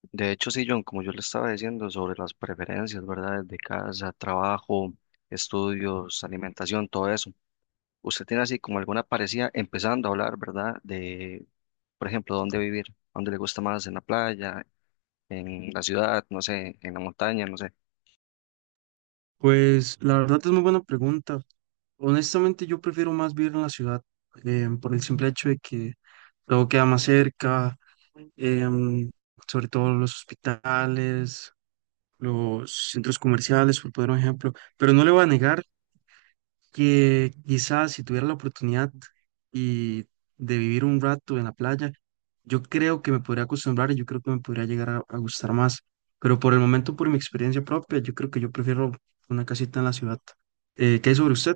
De hecho, sí, John, como yo le estaba diciendo sobre las preferencias, ¿verdad? De casa, trabajo, estudios, alimentación, todo eso. ¿Usted tiene así como alguna parecida empezando a hablar, ¿verdad? De, por ejemplo, dónde vivir, dónde le gusta más, en la playa, en la ciudad, no sé, en la montaña, no sé. Pues la verdad es muy buena pregunta. Honestamente yo prefiero más vivir en la ciudad por el simple hecho de que todo queda más cerca, em, sobre todo los hospitales, los centros comerciales, por poner un ejemplo. Pero no le voy a negar que quizás si tuviera la oportunidad y de vivir un rato en la playa, yo creo que me podría acostumbrar y yo creo que me podría llegar a gustar más. Pero por el momento, por mi experiencia propia, yo creo que yo prefiero una casita en la ciudad. ¿Qué hay sobre usted?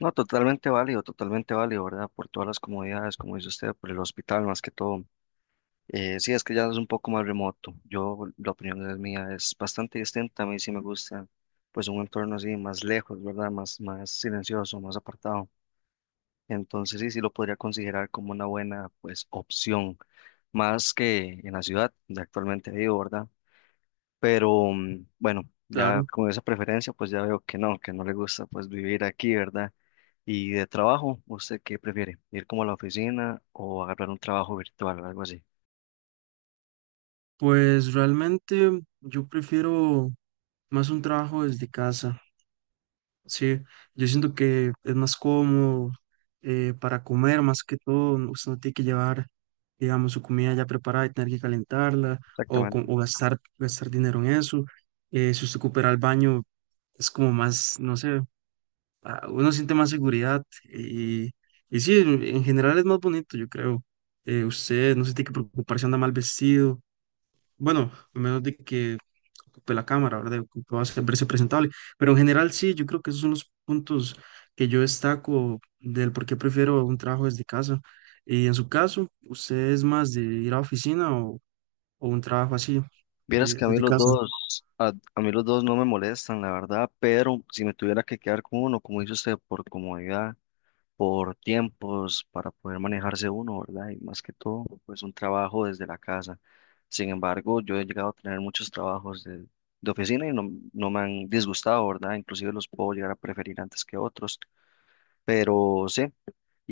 No, totalmente válido, ¿verdad? Por todas las comodidades, como dice usted, por el hospital más que todo. Sí, es que ya es un poco más remoto. Yo, la opinión es mía, es bastante distinta. A mí sí me gusta, pues, un entorno así más lejos, ¿verdad? Más silencioso, más apartado. Entonces, sí, sí lo podría considerar como una buena, pues, opción, más que en la ciudad donde actualmente vivo, ¿verdad? Pero, bueno, ya Claro, con esa preferencia, pues ya veo que no le gusta, pues, vivir aquí, ¿verdad? Y de trabajo, ¿usted qué prefiere? ¿Ir como a la oficina o agarrar un trabajo virtual, algo así? pues realmente yo prefiero más un trabajo desde casa. Sí, yo siento que es más cómodo, para comer, más que todo, usted no tiene que llevar, digamos, su comida ya preparada y tener que calentarla o, Exactamente. o gastar, dinero en eso. Si usted coopera al baño, es como más, no sé, ah, uno siente más seguridad y sí, en general es más bonito, yo creo. Usted no se tiene que preocupar si anda mal vestido, bueno, a menos de que ocupe la cámara, ¿verdad? Ocupe verse presentable. Pero en general sí, yo creo que esos son los puntos que yo destaco del por qué prefiero un trabajo desde casa. Y en su caso, ¿usted es más de ir a oficina o un trabajo así, Vieras que a mí desde los casa? dos, a mí los dos no me molestan, la verdad, pero si me tuviera que quedar con uno, como dice usted, por comodidad, por tiempos, para poder manejarse uno, ¿verdad? Y más que todo, pues un trabajo desde la casa. Sin embargo, yo he llegado a tener muchos trabajos de oficina y no, no me han disgustado, ¿verdad? Inclusive los puedo llegar a preferir antes que otros, pero sí,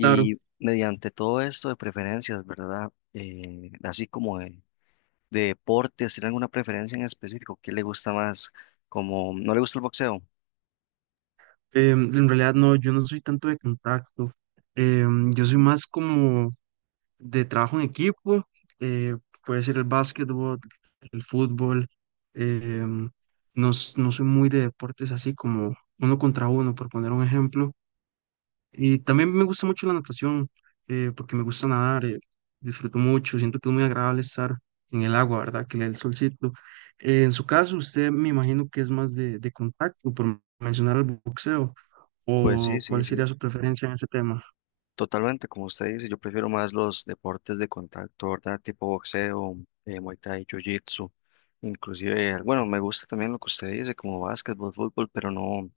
Claro, mediante todo esto de preferencias, ¿verdad? Así como de deportes, ¿tiene alguna preferencia en específico? ¿Qué le gusta más? Como no le gusta el boxeo, en realidad no, yo no soy tanto de contacto. Yo soy más como de trabajo en equipo, eh, puede ser el básquetbol, el fútbol. em, no, no soy muy de deportes así como uno contra uno, por poner un ejemplo. Y también me gusta mucho la natación, porque me gusta nadar, disfruto mucho, siento que es muy agradable estar en el agua, ¿verdad? Que le dé el solcito. En su caso, usted me imagino que es más de contacto, por mencionar el boxeo, pues sí, o sí, cuál sí, sería su preferencia en ese tema. totalmente, como usted dice, yo prefiero más los deportes de contacto, ¿verdad? Tipo boxeo, Muay Thai, Jiu-Jitsu, inclusive, bueno, me gusta también lo que usted dice, como básquetbol, fútbol, pero no,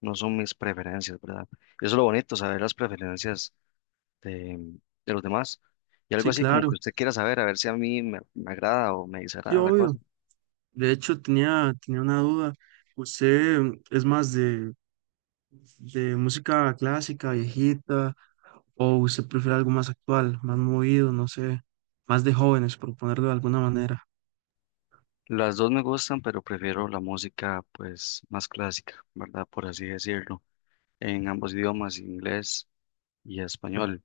no son mis preferencias, ¿verdad? Y eso es lo bonito, saber las preferencias de, de los demás. Y algo Sí, así como claro, que usted quiera saber, a ver si a mí me agrada o me sí, desagrada la cosa. obvio. De hecho, tenía una duda. ¿Usted es más de música clásica, viejita, o usted prefiere algo más actual, más movido, no sé, más de jóvenes, por ponerlo de alguna manera? Las dos me gustan, pero prefiero la música pues más clásica, ¿verdad? Por así decirlo, en ambos idiomas, inglés y español.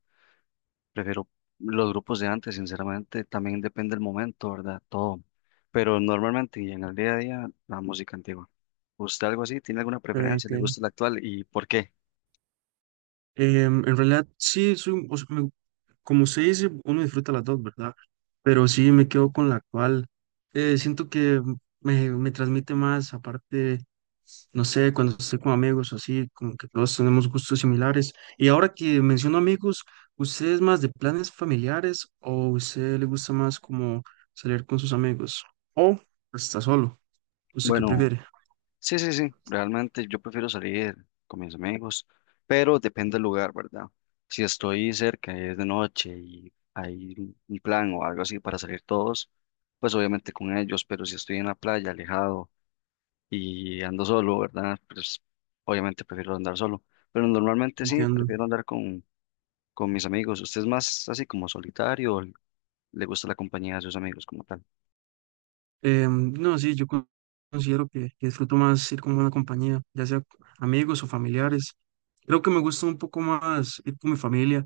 Prefiero los grupos de antes, sinceramente, también depende del momento, ¿verdad? Todo. Pero normalmente y en el día a día, la música antigua. ¿Usted algo así? ¿Tiene alguna Ok, preferencia? ok. ¿Le gusta la actual? ¿Y por qué? En realidad, sí, soy, o sea, me, como se dice, uno disfruta las dos, ¿verdad? Pero sí me quedo con la cual siento que me transmite más, aparte, no sé, cuando estoy con amigos o así, como que todos tenemos gustos similares. Y ahora que menciono amigos, ¿usted es más de planes familiares o usted le gusta más como salir con sus amigos? ¿O está solo? ¿Usted qué Bueno, prefiere? sí, sí, sí, realmente yo prefiero salir con mis amigos, pero depende del lugar, ¿verdad? Si estoy cerca y es de noche y hay un plan o algo así para salir todos, pues obviamente con ellos, pero si estoy en la playa, alejado y ando solo, ¿verdad? Pues obviamente prefiero andar solo, pero normalmente sí, Entiendo. prefiero andar con mis amigos. ¿Usted es más así como solitario o le gusta la compañía de sus amigos como tal? No, sí, considero que disfruto más ir con buena compañía, ya sea amigos o familiares. Creo que me gusta un poco más ir con mi familia,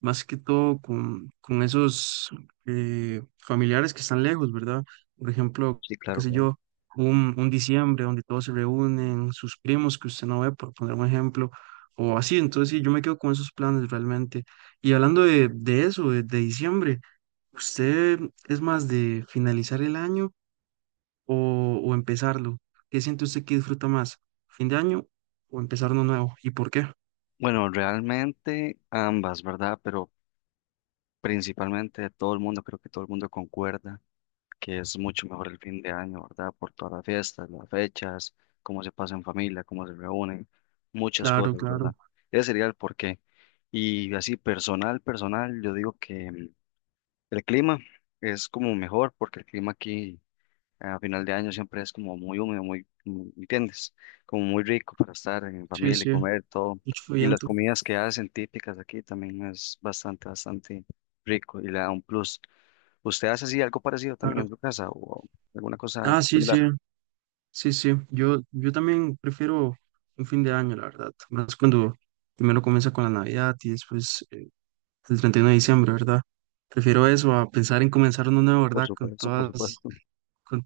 más que todo con esos familiares que están lejos, ¿verdad? Por ejemplo, Sí, qué claro, sé claro. yo, un diciembre donde todos se reúnen, sus primos que usted no ve, por poner un ejemplo, o así. Entonces, sí, yo me quedo con esos planes realmente. Y hablando de eso, de diciembre, ¿usted es más de finalizar el año o empezarlo? ¿Qué siente usted que disfruta más? ¿Fin de año o empezar uno nuevo? ¿Y por qué? Bueno, realmente ambas, ¿verdad? Pero principalmente todo el mundo, creo que todo el mundo concuerda que es mucho mejor el fin de año, ¿verdad? Por todas las fiestas, las fechas, cómo se pasa en familia, cómo se reúnen, muchas Claro, cosas, claro. ¿verdad? Ese sería el porqué. Y así personal, personal, yo digo que el clima es como mejor porque el clima aquí a final de año siempre es como muy húmedo, muy- ¿me ¿entiendes? Como muy rico para estar en Sí, familia y sí, comer todo. mucho Y las viento, comidas que hacen típicas aquí también es bastante, bastante rico y le da un plus. ¿Usted hace así algo parecido también claro. en su casa o alguna cosa Ah, sí, similar? sí, sí, sí. Yo también prefiero un fin de año, la verdad. Más cuando primero comienza con la Navidad y después el 31 de diciembre, ¿verdad? Prefiero eso a pensar en comenzar uno nuevo, Por ¿verdad? Con supuesto, por todas, supuesto. con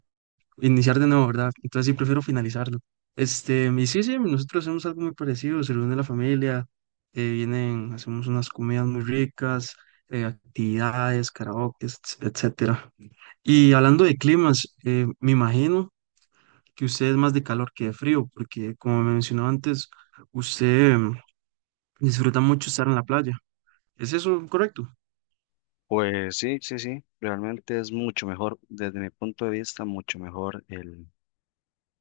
iniciar de nuevo, ¿verdad? Entonces sí prefiero finalizarlo. Este, y sí, sí, nosotros hacemos algo muy parecido, se reúne la familia, vienen, hacemos unas comidas muy ricas, actividades, karaoke, etcétera. Y hablando de climas, me imagino que usted es más de calor que de frío, porque como me mencionó antes, usted disfruta mucho estar en la playa. ¿Es eso correcto? Pues sí, sí, sí, realmente es mucho mejor, desde mi punto de vista, mucho mejor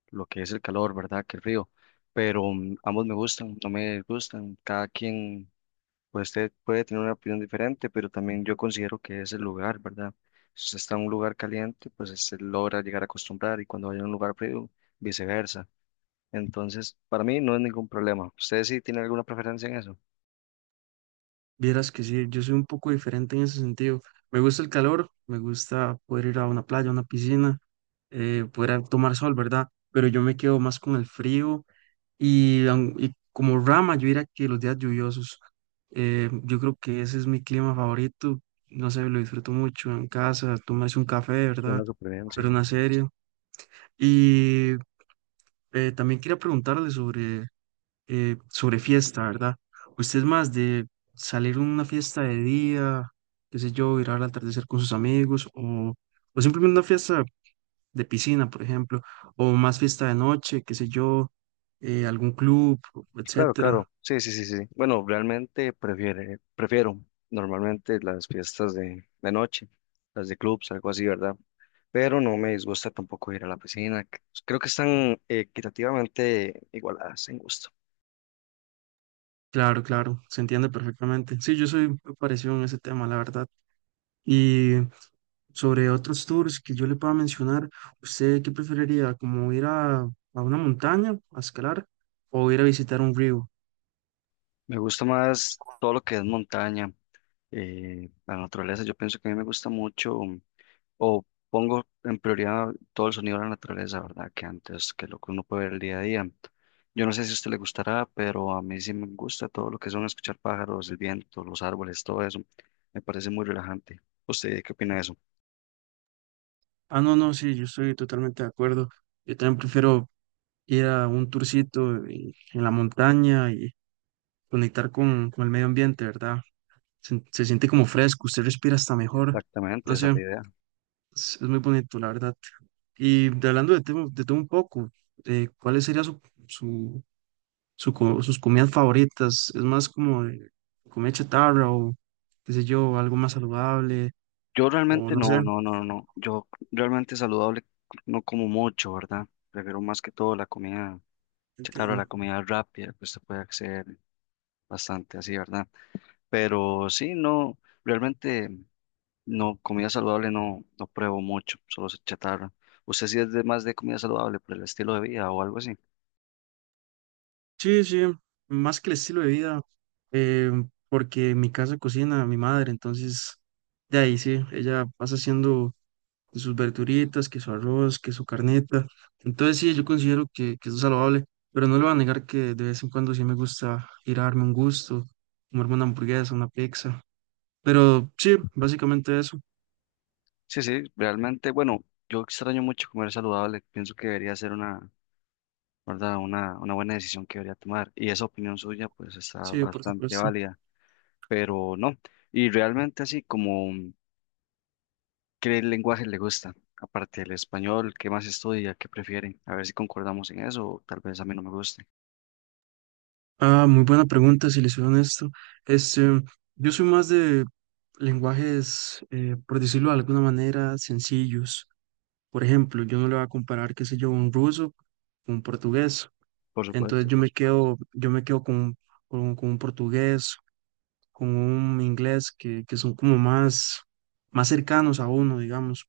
lo que es el calor, ¿verdad? Que el frío. Pero ambos me gustan, no me gustan, cada quien pues usted puede tener una opinión diferente, pero también yo considero que es el lugar, ¿verdad? Si usted está en un lugar caliente, pues se logra llegar a acostumbrar y cuando vaya a un lugar frío, viceversa. Entonces, para mí no es ningún problema. ¿Usted sí tiene alguna preferencia en eso? Vieras que sí, yo soy un poco diferente en ese sentido. Me gusta el calor, me gusta poder ir a una playa, a una piscina, tomar sol, ¿verdad? Pero yo me quedo más con el frío y, y como rama, yo diría que los días lluviosos, yo creo que ese es mi clima favorito. No sé, lo disfruto mucho en casa, tomarse un café, Suena ¿verdad? súper bien, sí. Pero una serie. Y también quería preguntarle sobre sobre fiesta, ¿verdad? Usted es más de salir a una fiesta de día, qué sé yo, ir al atardecer con sus amigos, o simplemente una fiesta de piscina, por ejemplo, o más fiesta de noche, qué sé yo, algún club, Claro, etcétera. claro. Sí, sí, sí, sí. Bueno, realmente prefiere, prefiero normalmente las fiestas de noche, las de clubs, algo así, ¿verdad? Pero no me disgusta tampoco ir a la piscina. Creo que están equitativamente igualadas en gusto. Claro, claro, se entiende perfectamente. Sí, yo soy muy parecido en ese tema, la verdad. Y sobre otros tours que yo le pueda mencionar, ¿usted qué preferiría? ¿Como ir a una montaña a escalar o ir a visitar un río? Me gusta más todo lo que es montaña, la naturaleza. Yo pienso que a mí me gusta mucho, o pongo en prioridad todo el sonido de la naturaleza, ¿verdad? Que antes que lo que uno puede ver el día a día. Yo no sé si a usted le gustará, pero a mí sí me gusta todo lo que son escuchar pájaros, el viento, los árboles, todo eso. Me parece muy relajante. ¿Usted qué opina de eso? Ah, no, no, sí, yo estoy totalmente de acuerdo. Yo también prefiero ir a un tourcito en la montaña y conectar con el medio ambiente, ¿verdad? Se siente como fresco, usted respira hasta mejor. Exactamente, No sé, esa es la idea. Es muy bonito, la verdad. Y hablando de todo un poco, ¿cuáles serían su, su, sus comidas favoritas? ¿Es más como de comida chatarra o, qué sé yo, algo más saludable? Yo O realmente no sé, no, no, no, no. Yo realmente saludable no como mucho, ¿verdad? Prefiero más que todo la comida chatarra, la entiendo. comida rápida, pues se puede hacer bastante así, ¿verdad? Pero sí, no, realmente no, comida saludable no, no pruebo mucho, solo se chatarra. ¿Usted sí es de más de comida saludable por el estilo de vida o algo así? Sí, sí, más que el estilo de vida, eh, porque en mi casa cocina mi madre, entonces de ahí sí, ella pasa haciendo sus verduritas, que su arroz, que su carnita, entonces sí, yo considero que eso es saludable, pero no le voy a negar que de vez en cuando sí me gusta ir a darme un gusto, comerme una hamburguesa, una pizza, pero sí, básicamente eso, Sí, sí, realmente, bueno, yo extraño mucho comer saludable, pienso que debería ser una ¿verdad? Una buena decisión que debería tomar. Y esa opinión suya, pues, está sí, por bastante supuesto. válida, pero no. Y realmente así como, ¿qué lenguaje le gusta? Aparte del español, ¿qué más estudia? ¿Qué prefiere? A ver si concordamos en eso, o tal vez a mí no me guste. Ah, muy buena pregunta, si les soy honesto, este, yo soy más de lenguajes, por decirlo de alguna manera, sencillos. Por ejemplo, yo no le voy a comparar, qué sé yo, un ruso con un portugués. Por Entonces supuesto. Sí. Yo me quedo con un portugués, con un inglés que son como más, más cercanos a uno, digamos.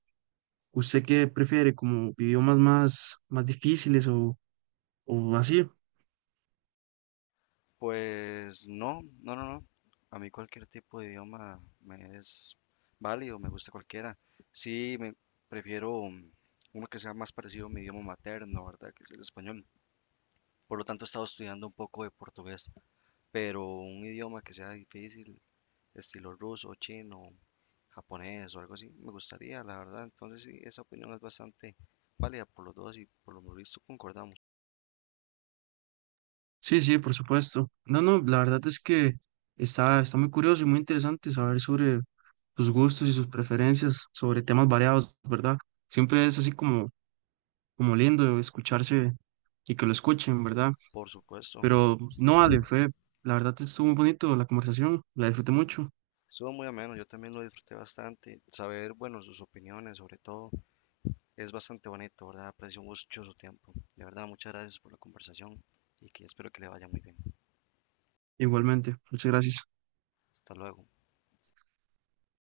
¿Usted qué prefiere, como idiomas más, más difíciles o así? Pues no, no, no, no. A mí cualquier tipo de idioma me es válido, me gusta cualquiera. Sí, me prefiero uno que sea más parecido a mi idioma materno, ¿verdad? Que es el español. Por lo tanto, he estado estudiando un poco de portugués pero un idioma que sea difícil, estilo ruso, chino, japonés o algo así, me gustaría, la verdad. Entonces sí, esa opinión es bastante válida por los dos y por lo visto concordamos. Sí, sí, por supuesto. No, no, la verdad es que está, está muy curioso y muy interesante saber sobre sus gustos y sus preferencias, sobre temas variados, ¿verdad? Siempre es así como, como lindo escucharse y que lo escuchen, ¿verdad? Por supuesto, Pero no, Ale, fue, la verdad estuvo muy bonito la conversación, la disfruté mucho, estuvo muy ameno, yo también lo disfruté bastante. Saber, bueno, sus opiniones sobre todo es bastante bonito, ¿verdad? Aprecio mucho su tiempo. De verdad, muchas gracias por la conversación y que espero que le vaya muy bien. igualmente. Muchas gracias. Hasta luego.